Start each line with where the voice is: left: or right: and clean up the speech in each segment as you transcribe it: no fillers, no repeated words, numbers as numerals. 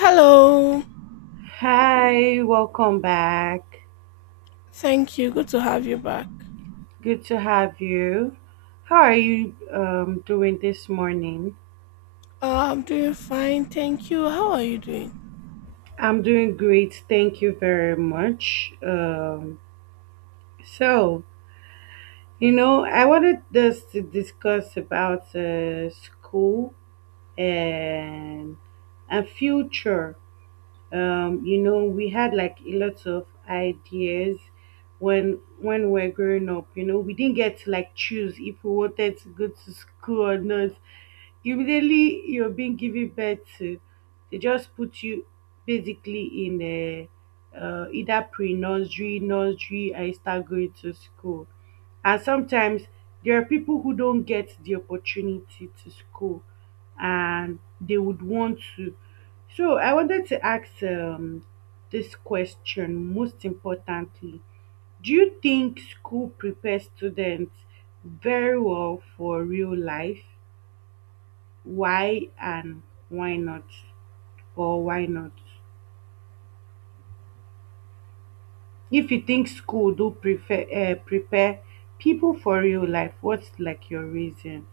left: Hello.
right: Hi, welcome back.
left: Thank you. Good to have you back.
right: Good to have you. How are you doing this morning?
left: I'm doing fine. Thank you. How are you doing?
right: I'm doing great. Thank you very much. So, I wanted us to discuss about school and future. You know, we had like a lot of ideas when we were growing up, you know, we didn't get to like choose if we wanted to go to school or not. Immediately you're being given birth to, they just put you basically in a either pre-nursery nursery and you start going to school. And sometimes there are people who don't get the opportunity to school and they would want to. So I wanted to ask, this question most importantly. Do you think school prepares students very well for real life? Why and why not? Or why not? If you think school do prefer prepare people for real life, what's like your reason?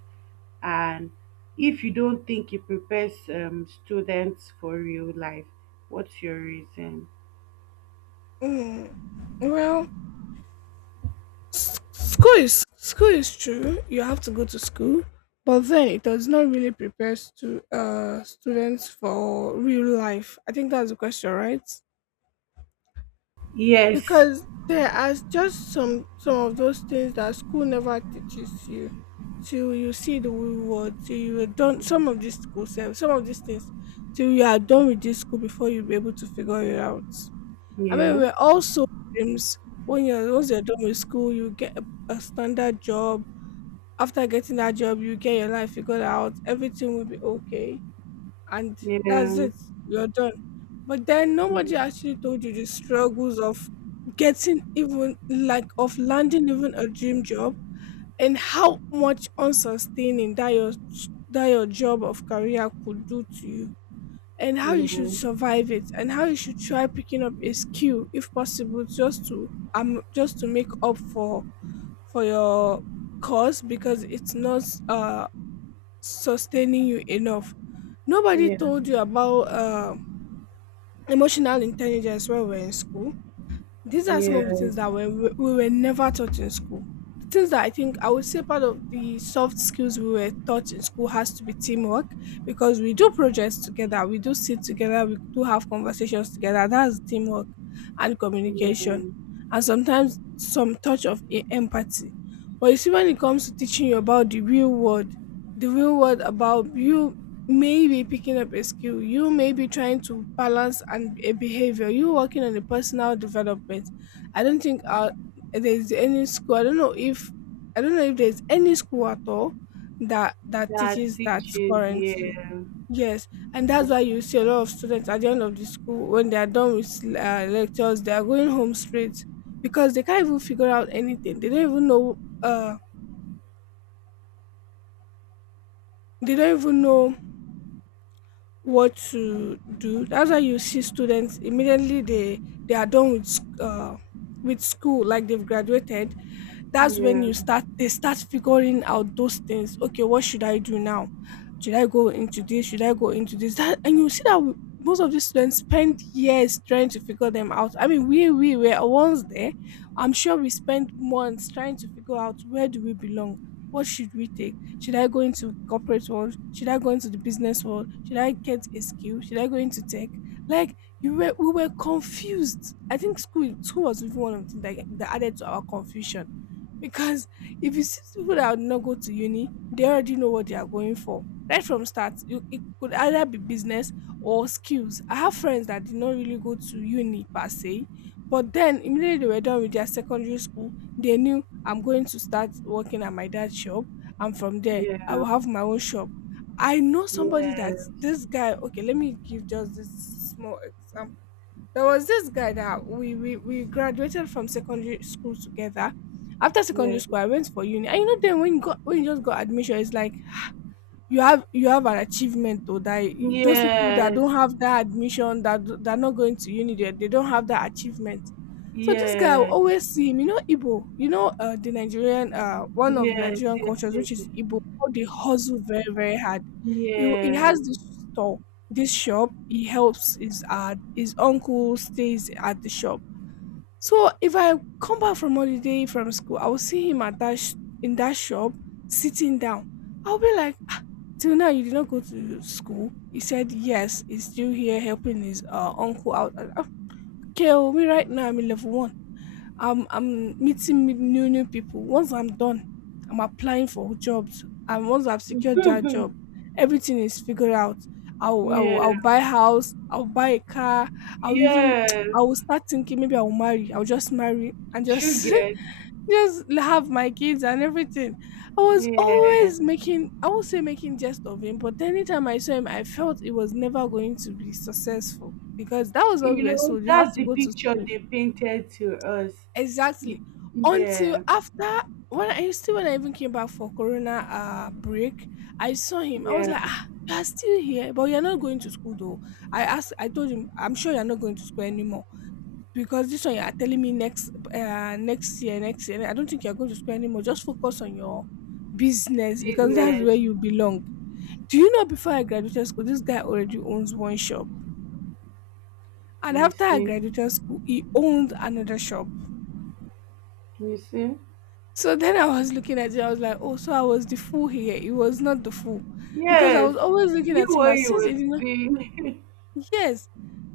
right: And if you don't think it prepares students for real life, what's your reason?
left: Mm. Well, school is true. You have to go to school, but then it does not really prepare to students for real life. I think that's the question, right?
right: Yes.
left: Because there are just some of those things that school never teaches you till you see the real world, till you are done some of these school self, some of these things till you are done with this school before you'll be able to figure it out. I mean,
right: Yeah.
left: we're also dreams. When you're once you're done with school, you get a standard job. After getting that job, you get your life figured out, everything will be okay, and
right: Yeah.
left: that's it, you're done. But then nobody actually told you the struggles of getting, even like, of landing even a dream job, and how much unsustaining that your, that your job of career could do to you, and how you should
right: Yeah.
left: survive it, and how you should try picking up a skill if possible, just to make up for your course, because it's not sustaining you enough. Nobody
right: Yeah.
left: told you about emotional intelligence when we're in school. These are some of
right: Yeah.
left: the things that were, we were never taught in school. The things that I think I would say part of the soft skills we were taught in school has to be teamwork, because we do projects together, we do sit together, we do have conversations together. That's teamwork and
right: Yeah.
left: communication, and sometimes some touch of empathy. But you see, when it comes to teaching you about the real world about you, may be picking up a skill, you may be trying to balance and a behavior, you working on a personal development. I don't think there's any school. I don't know if there's any school at all that
right: That
left: teaches that
right: teaches.
left: currently.
right: Yeah.
left: Yes, and that's why you see a lot of students at the end of the school, when they are done with lectures, they are going home straight, because they can't even figure out anything. They don't even know. Uh, they don't even know what to do. That's why you see students immediately, they are done with with school, like they've graduated. That's when
right: Yeah.
left: you start they start figuring out those things. Okay, what should I do now? Should I go into this, should I go into this that? And you see that most of these students spend years trying to figure them out. I mean, we were once there. I'm sure we spent months trying to figure out, where do we belong? What should we take? Should I go into corporate world, should I go into the business world, should I get a skill, should I go into tech? Like, you were we were confused. I think school was even one of the things that added to our confusion, because if you see people that would not go to uni, they already know what they are going for. Right from start, you, it could either be business or skills. I have friends that did not really go to uni per se, but then immediately they were done with their secondary school, they knew, I'm going to start working at my dad's shop, and from there, I
right: Yeah.
left: will have my own shop. I know somebody,
right: Yes.
left: that this guy, okay, let me give just this small example. There was this guy that we graduated from secondary school together. After
right: Yes.
left: secondary school, I went for uni. And you know, then when you just got admission, it's like you have an achievement, or that you- those people that
right: Yes.
left: don't have that admission, that that are not going to uni, they don't have that achievement. So this guy, I will
right: Yes.
left: always see him. You know Igbo, you know the Nigerian, one of the
right: Yes.
left: Nigerian cultures, which is Igbo, how they hustle very, very hard. He, he
right: Yes.
left: has
right: Yes.
left: this store, this shop, he helps his uncle, stays at the shop. So if I come back from holiday from school, I will see him at that in that shop, sitting down. I'll be like, till now, you did not go to school? He said, yes, he's still here helping his uncle out. And, okay, oh, me right now, I'm in level one. I'm meeting new, new people. Once I'm done, I'm applying for jobs. And once I've secured
right: Yes.
left: that
right: Yes.
left: job, everything is figured out.
right: Yes.
left: I'll buy a house. I'll buy a car. I'll even,
right: Yes.
left: I will start thinking, maybe I'll marry. I'll just marry and
right: You
left: just just have my kids and everything. I was
right: get.
left: always making, I won't say making jest of him, but anytime I saw him, I felt it was never going to be successful, because that was what
right: You
left: we were
right: know,
left: sold. You have
right: that's
left: to
right: the
left: go to
right: picture
left: school.
right: they painted to us. Y-
left: Exactly. Until
right: Yeah,
left: after, when I still, when I even came back for Corona break, I saw him. I was
right: yeah,
left: like, ah, you are still here, but you're not going to school though. I asked, I told him, I'm sure you're not going to school anymore. Because this one you are telling me next next year, next year, I don't think you're going to school anymore. Just focus on your business, because that's where
right: business.
left: you belong. Do you know, before I graduated school, this guy already owns one shop. And
right: You
left: after I
right: see,
left: graduated school, he owned another shop.
right: you see.
left: So then I was looking at it, I was like, oh, so I was the fool here. He was not the fool. Because I
right: Yes,
left: was always
right: he
left: looking
right: knew
left: at him
right: what
left: as,
right: he
left: since
right: was
left: he did not,
right: doing.
left: yes,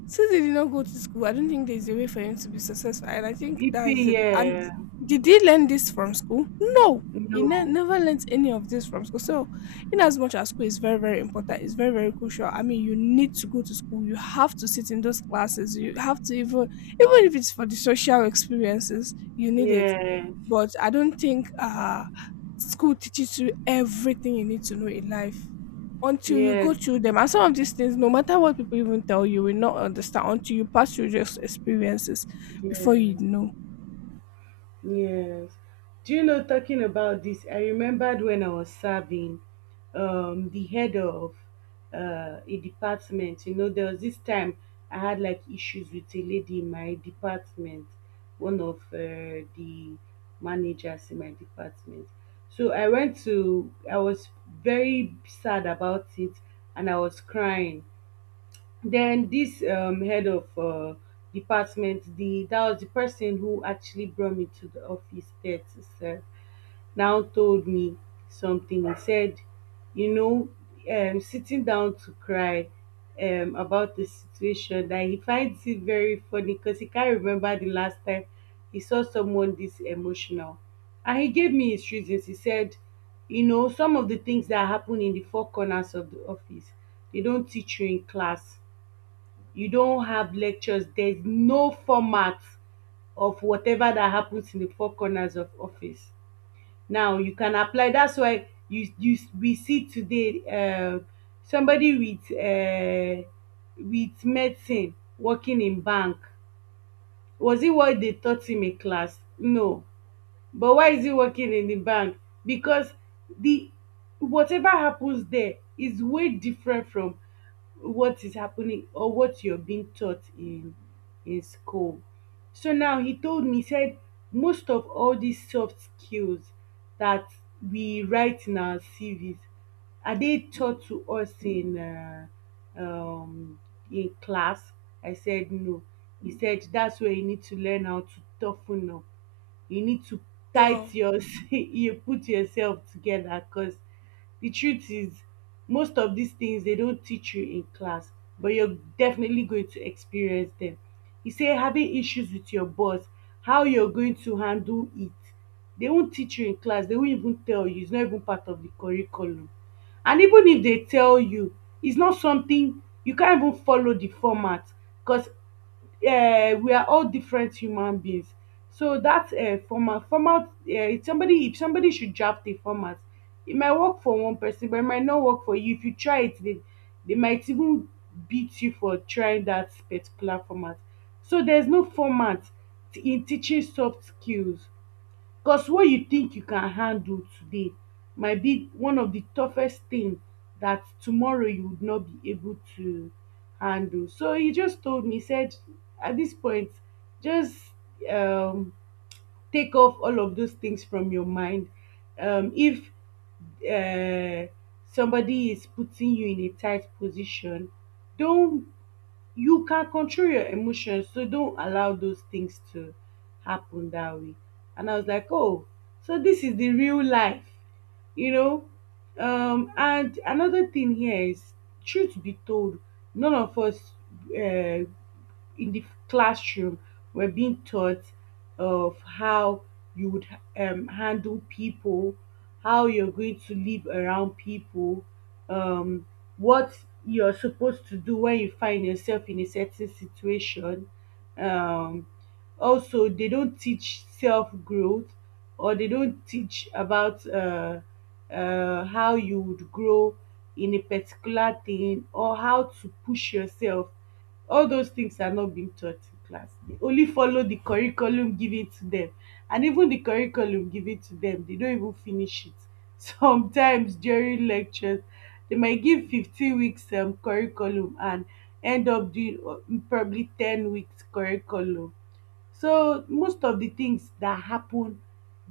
left: since they did not go to school, I don't think there's a way for him to be successful. And I think
right: EP,
left: that's it. And
right: yeah,
left: did he learn this from school? No. He
right: no,
left: never learnt any of this from school. So, in as much as school is very, very important, it's very, very crucial. I mean, you need to go to school. You have to sit in those classes. You have to even, even if it's for the social experiences, you need it.
right: yes,
left: But I don't think school teaches you everything you need to know in life until you
right: yes,
left: go through them. And some of these things, no matter what people even tell you, you will not understand until you pass through those experiences before
right: yes.
left: you know.
right: Yes. Do you know, talking about this, I remembered when I was serving the head of a department. You know, there was this time I had like issues with a lady in my department, one of the managers in my department. So I went to, I was very sad about it and I was crying. Then this head of department, the that was the person who actually brought me to the office there to serve, now told me something. He said, you know, sitting down to cry about the situation, that he finds it very funny because he can't remember the last time he saw someone this emotional. And he gave me his reasons. He said, you know, some of the things that happen in the four corners of the office, they don't teach you in class. You don have lectures, there is no format of whatever that happens in the four corners of office. Now you can apply. That's why you you we see today somebody with medicine working in bank. Was it what they taught him in class? No. But why is he working in the bank? Because the whatever happens there is way different from what is happening or what you're being taught in school. So now he told me, he said most of all these soft skills that we write in our CVs, are they taught to us um, in class? I said no. He said that's where you need to learn how to toughen up. You need to
left: Wow.
right: tight your you put yourself together because the truth is most of these things they don't teach you in class, but you're definitely going to experience them. He say having issues with your boss, how you're going to handle it, they won't teach you in class. They won't even tell you. It's not even part of the curriculum. And even if they tell you, it's not something you can't even follow the format, because we are all different human beings. So that format format somebody, if somebody should draft a format, it might work for one person but it might not work for you. If you try it they might even beat you for trying that particular format. So there's no format in teaching soft skills. Because what you think you can handle today might be one of the toughest thing that tomorrow you would not be able to handle. So he just told me, he said, at this point, just um, take off all of those things from your mind. If uh, somebody is putting you in a tight position, don't, you can control your emotions, so don't allow those things to happen that way. And I was like, oh, so this is the real life, you know. And another thing here is, truth be told, none of us, uh, in the classroom, were being taught of how you would handle people, how you're going to live around people, um, what you're supposed to do when you find yourself in a certain situation. Um, Also they don't teach self growth, or they don't teach about how you would grow in a particular thing or how to push yourself. All those things are not being taught in class. They only follow the curriculum given to them. And even the curriculum given to them they don't even finish it sometimes during lectures. They might give 15 weeks curriculum and end up doing probably 10 weeks curriculum. So most of the things that happen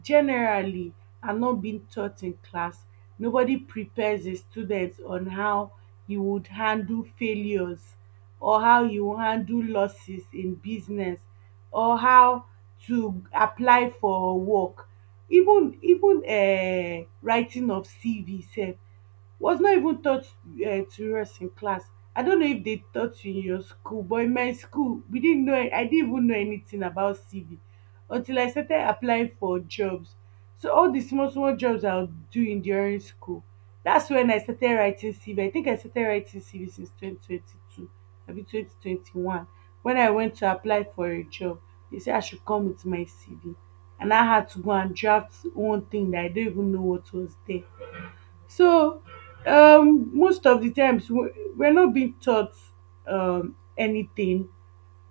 right: generally are not being taught in class. Nobody prepares the students on how you would handle failures, or how you handle losses in business, or how to apply for work. Even writing of CV sef was not even taught to rest in class. I don't know if they taught you in your school, but in my school we didn't know. I didn't even know anything about CV until I started applying for jobs. So all the small small jobs I was doing during school, that's when I started writing CV. I think I started writing CV since 2022 abi 2021, when I went to apply for a job. They say I should come with my CV and I had to go and draft one thing that I don't even know what was there. So most of the times we're not being taught anything,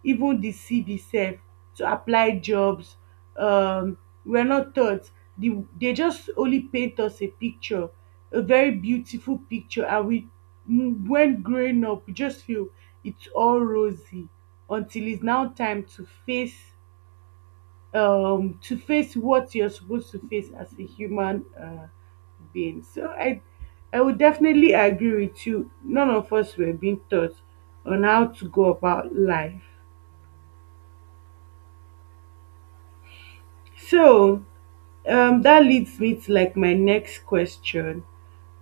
right: even the CV self, to apply jobs. Um, we're not taught. They just only paint us a picture, a very beautiful picture, and we when growing up we just feel it's all rosy until it's now time to face what you're supposed to face as a human being. So I would definitely agree with you, none of us were being taught on how to go about life. So that leads me to like my next question.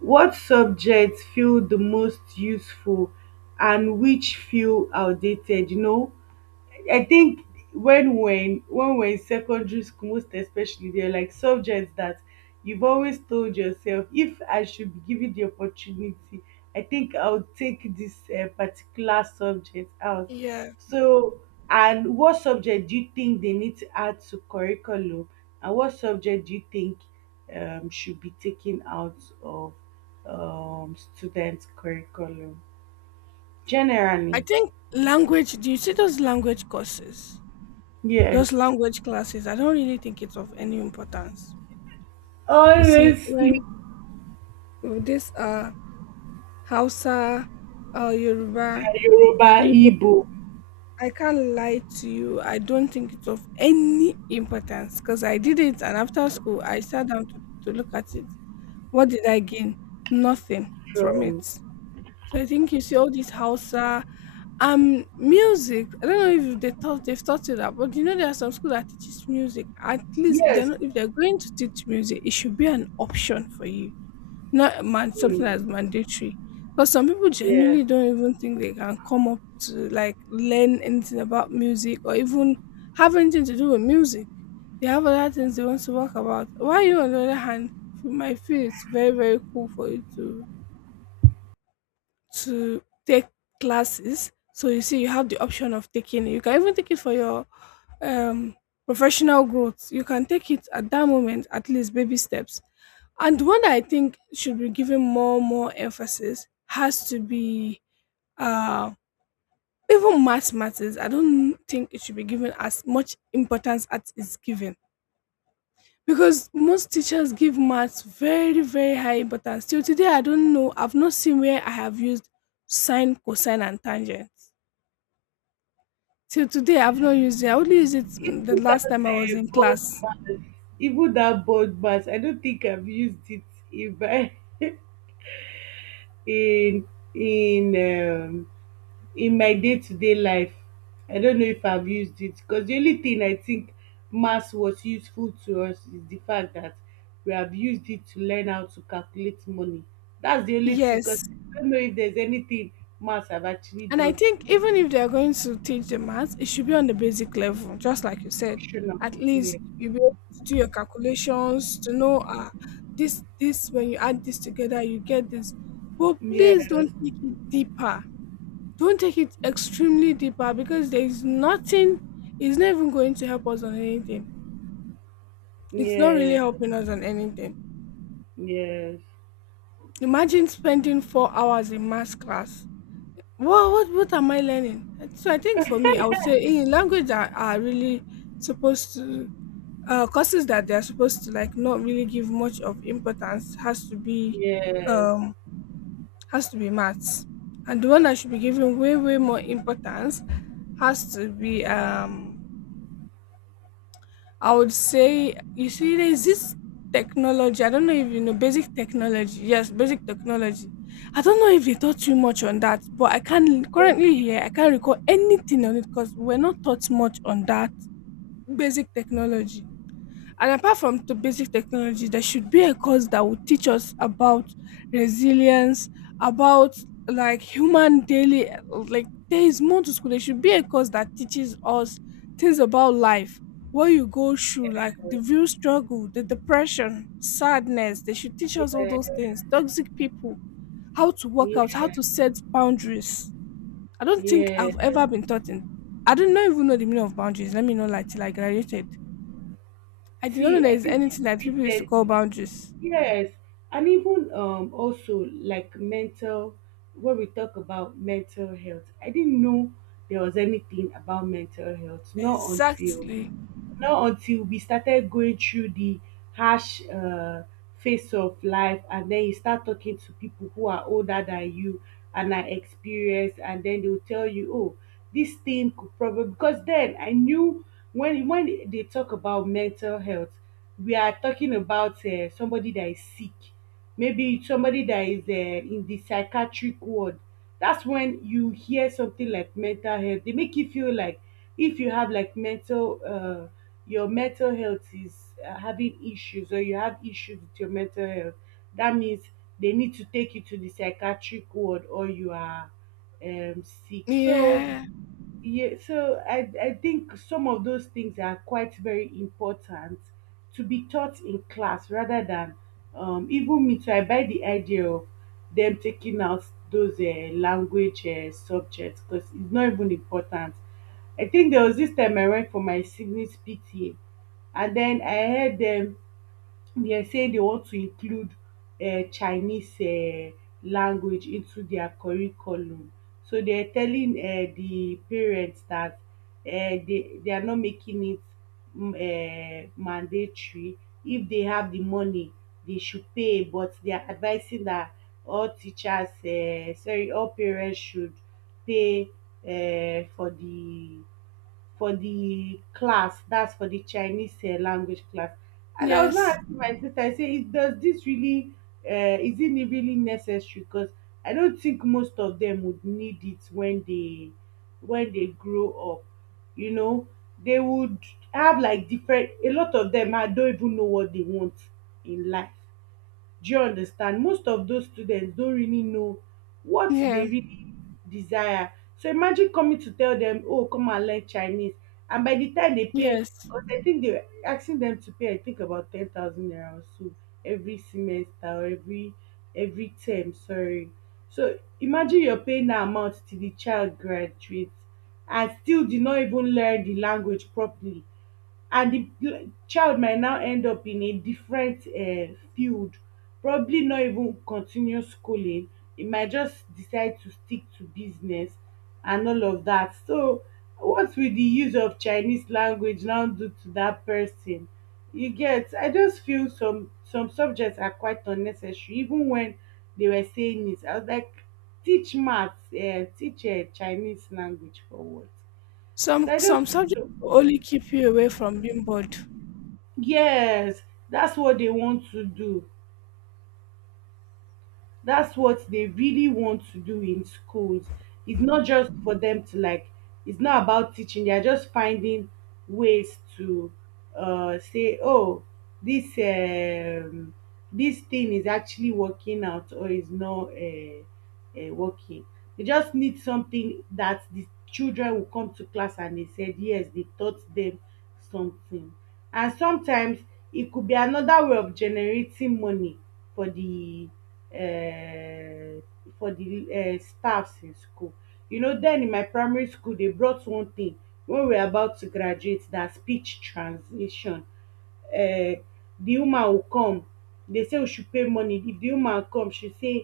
right: What subjects feel the most useful and which feel outdated, you know? I think when we're in secondary school, most especially, they're like subjects that you've always told yourself, if I should be given the opportunity, I think I'll take this particular subject out.
left: Yeah.
right: So, and what subject do you think they need to add to curriculum, and what subject do you think should be taken out of students' curriculum?
left: I
right: Generally,
left: think language, do you see those language courses? Those
right: yes.
left: language classes, I don't really think it's of any importance. You see,
right: Honestly,
left: when with this Hausa, Yoruba,
right: Yoruba,
left: Igbo,
right: Igbo
left: I can't lie to you. I don't think it's of any importance, because I did it, and after school, I sat down to look at it. What did I gain? Nothing from it.
right: from
left: So I think you see all these Hausa music. I don't know if they thought they've taught you that, but you know there are some schools that teaches music. At least if they're
right: yes,
left: not, if they're going to teach music, it should be an option for you. Not man, something that's
right: mm,
left: mandatory. Because some people
right: yeah.
left: genuinely don't even think they can come up to like learn anything about music, or even have anything to do with music. They have other things they want to talk about. Why you on the other hand, you might feel it's very, very cool for you to take classes. So you see, you have the option of taking it. You can even take it for your um professional growth. You can take it at that moment, at least baby steps. And the one that I think should be given more emphasis has to be uh even math matters. I don't think it should be given as much importance as it's given, because most teachers give maths very, very high importance. Till today I don't know, I've not seen where I have used sine, cosine and tangent. Till today I've not used it. I only used it mm, the
right: Even that
left: last time I was in
right: board
left: class.
right: mask, I don't think I've used it in my in in um, in my day to day life. I don't know if I've used it because the only thing I think mass was useful to us is the fact that we have used it to learn how to calculate money. That's the only thing, because
left: Yes.
right: I don't know if there's anything mass have actually
left: And I
right: done to
left: think even if they're going to teach the maths, it should be on the basic level, just like you said.
right: Emotional,
left: At
right: yeah.
left: least you'll be able to do your calculations to know this, this, when you add this together, you get this. But please
right: Yes.
left: don't take it deeper. Don't take it extremely deeper, because there is nothing, it's not even going to help us on anything. It's not really
right: Yes.
left: helping us on anything.
right: Yes. Yes.
left: Imagine spending 4 hours in math class. Well, what am I learning? So I think for me, I would say in language that are really supposed to courses that they are supposed to like not really give much of importance
right: Yes.
left: um has to be maths, and the one that should be given way more importance has to be I would say, you see, there's this technology. I don't know if you know basic technology. Yes, basic technology. I don't know if they taught you much on that, but I can't
right: Yes.
left: currently here. I can't recall anything on it because we're not taught much on that basic technology. And apart from the basic technology, there should be a course that would teach us about resilience, about like human daily, like there is more to school. There should be a course that teaches us things about life, what you go through, like the real struggle, the depression, sadness. They should teach us all those things. Toxic people, how to work
right: Yes.
left: out, how to set boundaries. I don't think
right: Yeah.
left: I've ever been taught in. I didn't know even know the meaning of boundaries. Let me know, like till I graduated. I did not know
right: See, I
left: there's
right: think
left: anything that
right: you
left: people used to
right: said
left: call
right: it.
left: boundaries.
right: Yes, and even also like mental, when we talk about mental health, I didn't know there was anything about mental health, not until
left: Exactly.
right: we started going through the harsh phase of life and then you start talking to people who are older than you and are experienced, and then they will tell you, oh, this thing could probably, because then I knew when they talk about mental health, we are talking about somebody that is sick, maybe somebody that is in the psychiatric ward. That's when you hear something like mental health, they make you feel like if you have like mental your mental health is having issues, or you have issues with your mental health, that means they need to take you to the psychiatric ward or you are um, sick. So
left: Yeah.
right: yeah, so I think some of those things are quite very important to be taught in class rather than even me. So I buy the idea of them taking out those language subjects because it's not even important. I think there was this time I went for my siblings' PTA and then I heard them, they are saying they want to include Chinese language into their curriculum. So they're telling the parents that they are not making it mm, mandatory. If they have the money, they should pay, but they are advising that all teachers, sorry, all parents should pay uh, for the for the class that's for the Chinese language class. And I was not
left: Yes.
right: asking my sister, I say, "Is- does this really is it really necessary? Because I don think most of dem would need it when they grow up. you know they would have, like, different, a lot of them. I don't even know what they want in life. Do you understand? Most of those students don't really know what they
left: Yeah.
right: really desire." So imagine coming to tell them, oh, come and learn Chinese. And by the time they pay,
left: Yes.
right: because I think they're asking them to pay, I think about 10,000 naira or so every semester, or every term, sorry. So imagine you're paying that amount till the child graduates and still did not even learn the language properly. And the child might now end up in a different field, probably not even continue schooling. It might just decide to stick to business and all of that. So what will the use of Chinese language now do to that person? You get? I just feel some subjects are quite unnecessary. Even when they were saying it, I was like, teach maths, teach Chinese language for what? So
left: Some
right: I just
left: some
right: feel
left: subjects
right: so.
left: will only keep you away from being bored.
right: Yes, that's what they want to do. That's what they really want to do in schools. It's not just for them to like, it's not about teaching. They are just finding ways to say, oh, this um, this thing is actually working out or is not working. They just need something that the children will come to class and they said, yes, they taught them something. And sometimes it could be another way of generating money for the um staffs in school. Then in my primary school they brought one thing when we are about to graduate. That speech translation. um The woman will come, they say we should pay money. If the woman come, she say,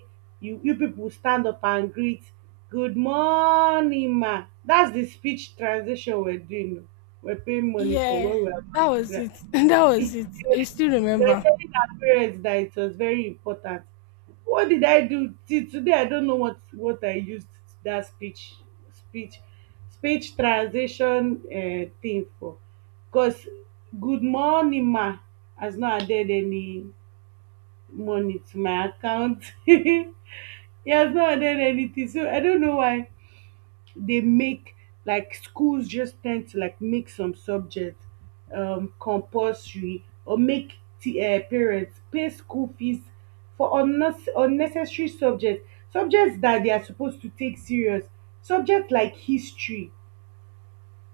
right: you people stand up and greet, good morning ma. That's the speech translation we are doing, we are paying money for when
left: Yeah.
right: we are about
left: That
right: to
left: was it.
right: graduate.
left: That was it. You still
right: They were
left: remember.
right: telling our parents that it was very important. What did I do? Till today, I don't know what I used that speech speech transition thing for. Cause good morning ma has not added any money to my account. He has not added anything, so I don't know why they make, like, schools just tend to like make some subjects compulsory, or make t parents pay school fees for unnecessary subjects, subjects that they are supposed to take serious. Subjects like history,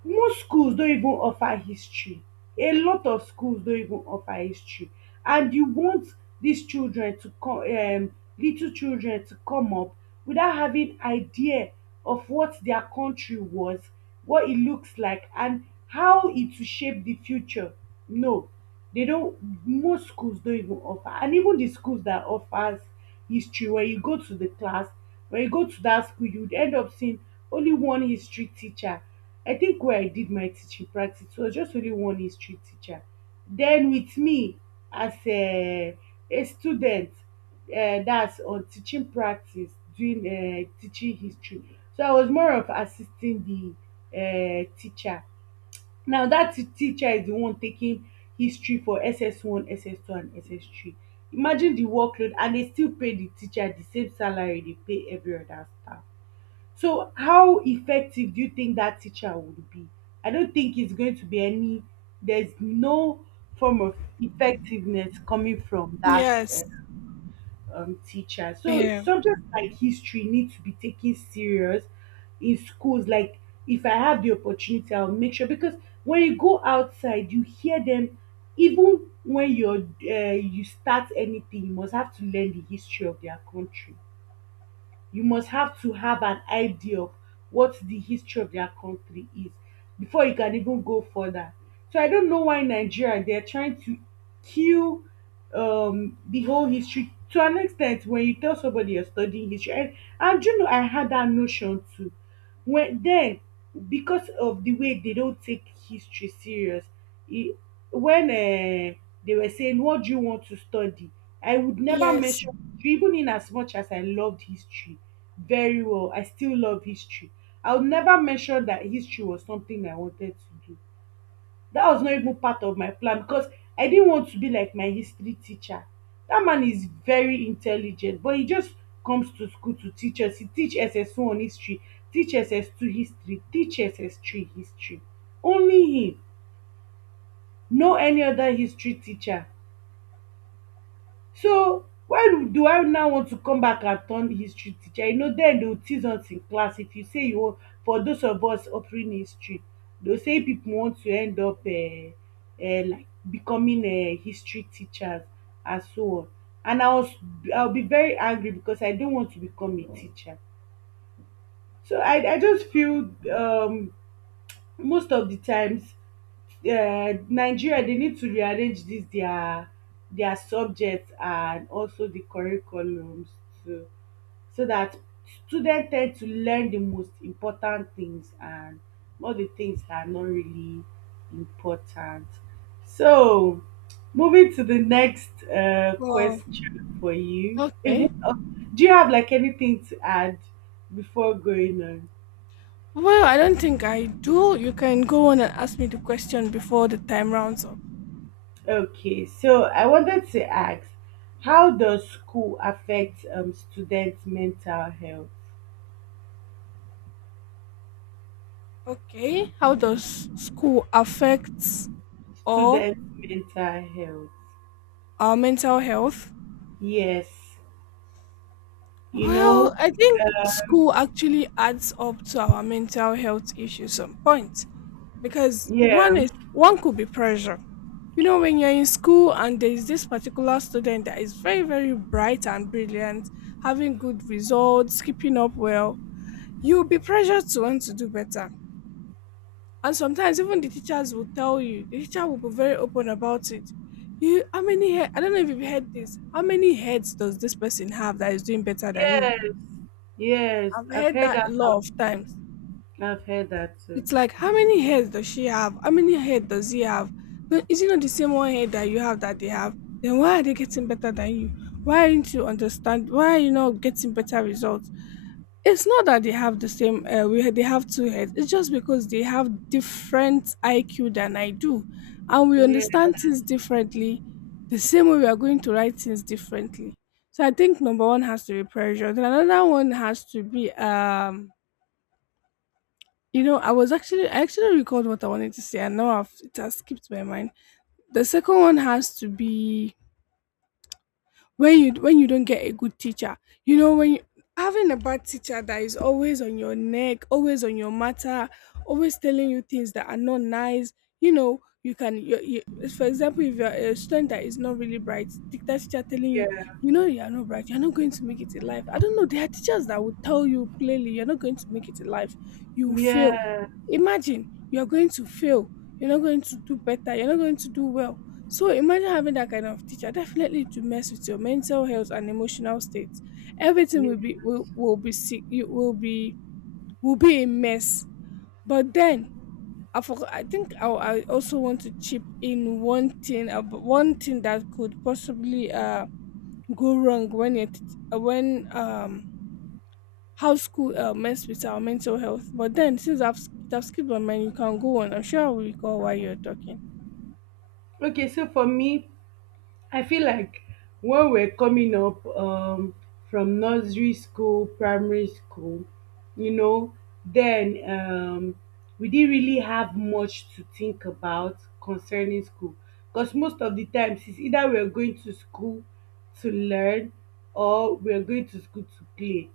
right: most schools don even offer history. A lot of schools don even offer history. And you want dis children to come, little children to come up without having idea of what their country was, what it looks like and how it will shape the future. No, they don't. Most schools don't even offer, and even the schools that offers history, when you go to the class, when you go to that school, you would end up seeing only one history teacher. I think where I did my teaching practice was just only one history teacher, then with me as a student, that's on teaching practice doing teaching history. So I was more of assisting the teacher. Now that teacher is the one taking history for SS1, SS2 and SS3. Imagine the workload, and they still pay the teacher the same salary they pay every other staff. So how effective do you think that teacher would be? I don't think it's going to be any, there's no form of effectiveness coming from that
left: Yes.
right: teacher. So
left: Yeah.
right: subjects like history need to be taken serious in schools. Like, if I have the opportunity, I'll make sure, because when you go outside, you hear them. Even when you start anything, you must have to learn the history of their country. You must have to have an idea of what the history of their country is before you can even go further. So I don't know why Nigeria they're trying to kill the whole history to an extent. When you tell somebody you're studying history, and you know I had that notion too. When then, because of the way they don't take history serious, when they were saying, "What do you want to study?" I would never
left: Yes.
right: mention history, even in as much as I loved history very well. I still love history. I would never mention that history was something I wanted to do. That was not even part of my plan, because I didn't want to be like my history teacher. That man is very intelligent, but he just comes to school to teach us. He teach S S one history, teach S S 2 history, teach S S 3 history. Only him. No any other history teacher. So when do I now want to come back and turn history teacher? Dem dey will tease us in class if you say you wan. For those of us offering history, dey will say pipu want to end up like becoming history teachers and so on. And I will be very angry because I don't want to become a teacher. So I just feel um most of the times, Nigeria they need to rearrange this their subjects and also the curriculums too, so that students tend to learn the most important things and all the things that are not really important. So, moving to the next
left: Wow.
right: question for you.
left: Okay.
right: Do you have like anything to add before going on?
left: Well, I don't think I do. You can go on and ask me the question before the time rounds up.
right: Okay, so I wanted to ask, how does school affect students' mental health?
left: Okay. How does school affect or
right: Students' mental health.
left: our mental health?
right: Yes, you
left: Well,
right: know.
left: I think school actually adds up to our mental health issues some point because
right: Yeah.
left: one could be pressure. You know, when you're in school and there is this particular student that is very, very bright and brilliant, having good results, keeping up well, you'll be pressured to want to do better. And sometimes even the teachers will tell you, the teacher will be very open about it. You how many head I don't know if you've heard this. How many heads does this person have that is doing better than you?
right: Yes. Yes,
left: I've
right: I've
left: heard
right: heard
left: that
right: that.
left: a lot of times.
right: I've heard that too.
left: It's like, how many heads does she have? How many heads does he have? No, is it not the same one head that you have that they have? Then why are they getting better than you? Why aren't you understand? Why are you not getting better results? It's not that they have the same. We they have two heads. It's just because they have different IQ than I do, and we
right: Yeah,
left: understand things differently. The same way we are going to write things differently. So I think number one has to be pressure. Then another one has to be you know, I actually recalled what I wanted to say, and now it has skipped my mind. The second one has to be when you don't get a good teacher, you know having a bad teacher that is always on your neck, always on your matter, always telling you things that are not nice. You know you, for example, if you're a student that is not really bright, the teacher telling
right: yeah,
left: you, you know, you are not bright, you're not going to make it in life. I don't know, there are teachers that will tell you plainly you're not going to make it in life, you will fail.
right: yeah.
left: Imagine you're going to fail, you're not going to do better, you're not going to do well. So imagine having that kind of teacher, definitely to mess with your mental health and emotional state. Everything
right: Yeah.
left: will be sick, you will be, will be a mess. But then I forgot, I think I also want to chip in one thing about one thing that could possibly go wrong when it when how school mess with our mental health. But then since I've it have skipped my mind, you can go on. I'm sure I will recall while you're talking.
right: Okay, so for me, I feel like when we're coming up from nursery school, primary school, you know, then we didn't really have much to think about concerning school, because most of the times it's either we're going to school to learn or we're going to school to play,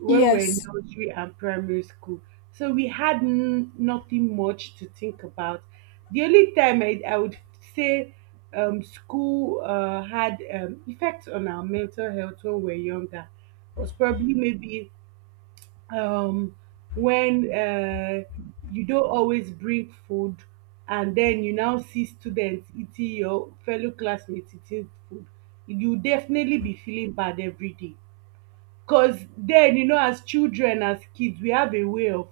right: when we were in
left: Yes,
right: nursery and primary school. So we had nothing much to think about. The only time I would say school had effects on our mental health when we're younger was probably maybe um, when you don't always bring food, and then you now see students eating, your fellow classmates eating food. You definitely be feeling bad every day. 'Cause then, as children, as kids, we have a way of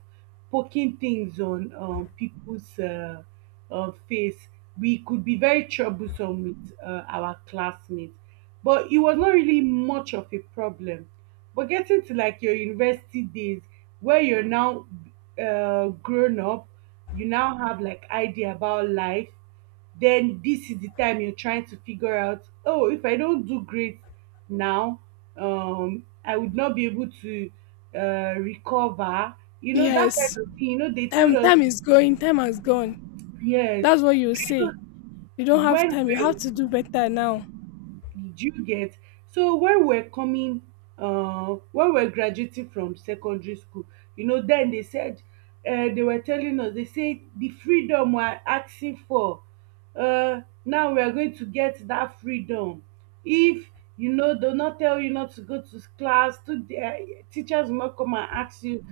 right: poking things on people's face. We could be very troublesome with our classmates, but it was not really much of a problem. But getting to like your university days, where you're now grown up, you now have like idea about life. Then this is the time you're trying to figure out, oh, if I don't do great now, I would not be able to recover. That kind
left: yes.
right: of thing. They told
left: Time,
right: us
left: time is going. Time has gone.
right: yes.
left: That's what you
right: you know
left: say. You don't have
right: when
left: time. You have
right: we,
left: to do better now.
right: did you get? So when we're coming, when we're graduating from secondary school, then they said, they were telling us, they said, the freedom we're asking for, now we are going to get that freedom. If they will not tell you not to go to class. Teachers will not come and ask you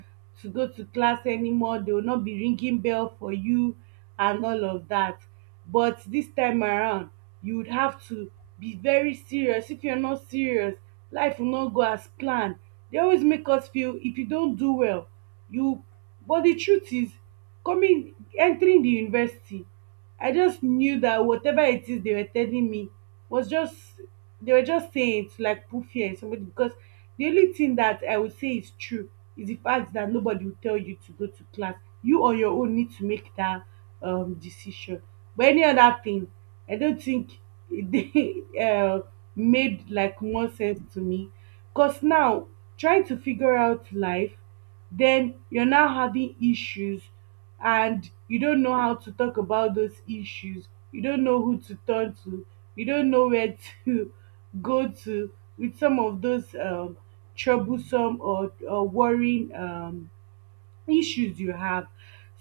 right: to go to class anymore. They will not be ringing bell for you and all of that. But this time around, you would have to be very serious. If you're not serious, life will not go as planned. They always make us feel if you don't do well, you. But the truth is, coming entering the university, I just knew that whatever it is they were telling me was just, they were just saying it to, like, put fear in somebody, because the only thing that I would say is true is the fact that nobody will tell you to go to class. You on your own need to make that decision. But any other thing, I don't think it they made, like, more sense to me. Because now, trying to figure out life, then you're now having issues and you don't know how to talk about those issues. You don't know who to turn to. You don't know where to go to with some of those troublesome or worrying issues you have.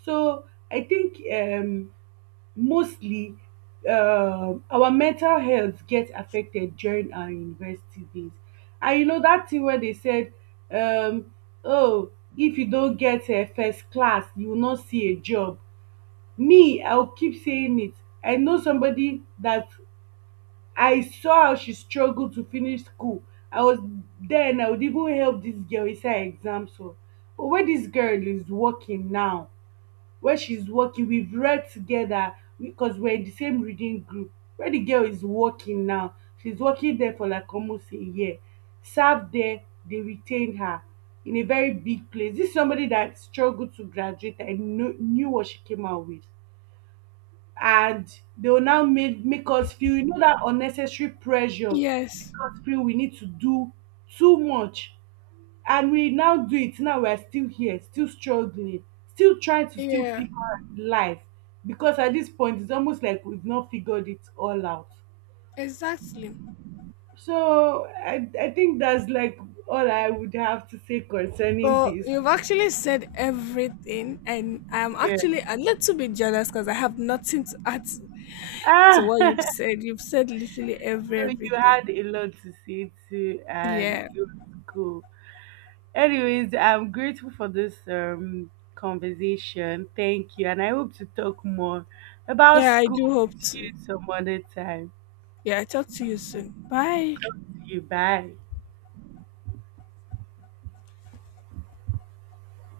right: So I think mostly our mental health get affected during our university days. And you know that thing wey dey said, um "oh if you don get first class you will not see a job", me I will keep saying it. I know somebody that, I saw how she struggle to finish school. I was there and I would even help dis girl inside exams oo. But where dis girl is working now, where she's working, we've read together because we're in the same reading group. Where the girl is working now, she's working there for like almost a year, served there, they retained her in a very big place. This is somebody that struggled to graduate and knew what she came out with. And they will now make us feel, that unnecessary pressure, make
left: Yes.
right: us feel we need to do too much, and we now do it, now we're still here, still struggling, still trying to still
left: Yeah.
right: figure out life, because at this point it's almost like we've not figured it all out.
left: Exactly.
right: So I think that's like all I would have to say concerning
left: Well,
right: this.
left: you've actually said everything, and I'm
right: Yeah.
left: actually a little bit jealous because I have nothing to add
right: Ah,
left: to what you've
right: so
left: said. You've said literally every
right: you
left: everything.
right: had a lot to say too and
left: Yeah.
right: it was cool. Anyways, I'm grateful for this conversation, thank you and I hope to talk more about
left: Yeah, I
right: school
left: do hope
right: with
left: to.
right: you some other time.
left: Yeah, I talk to you soon. Bye.
right: You bet.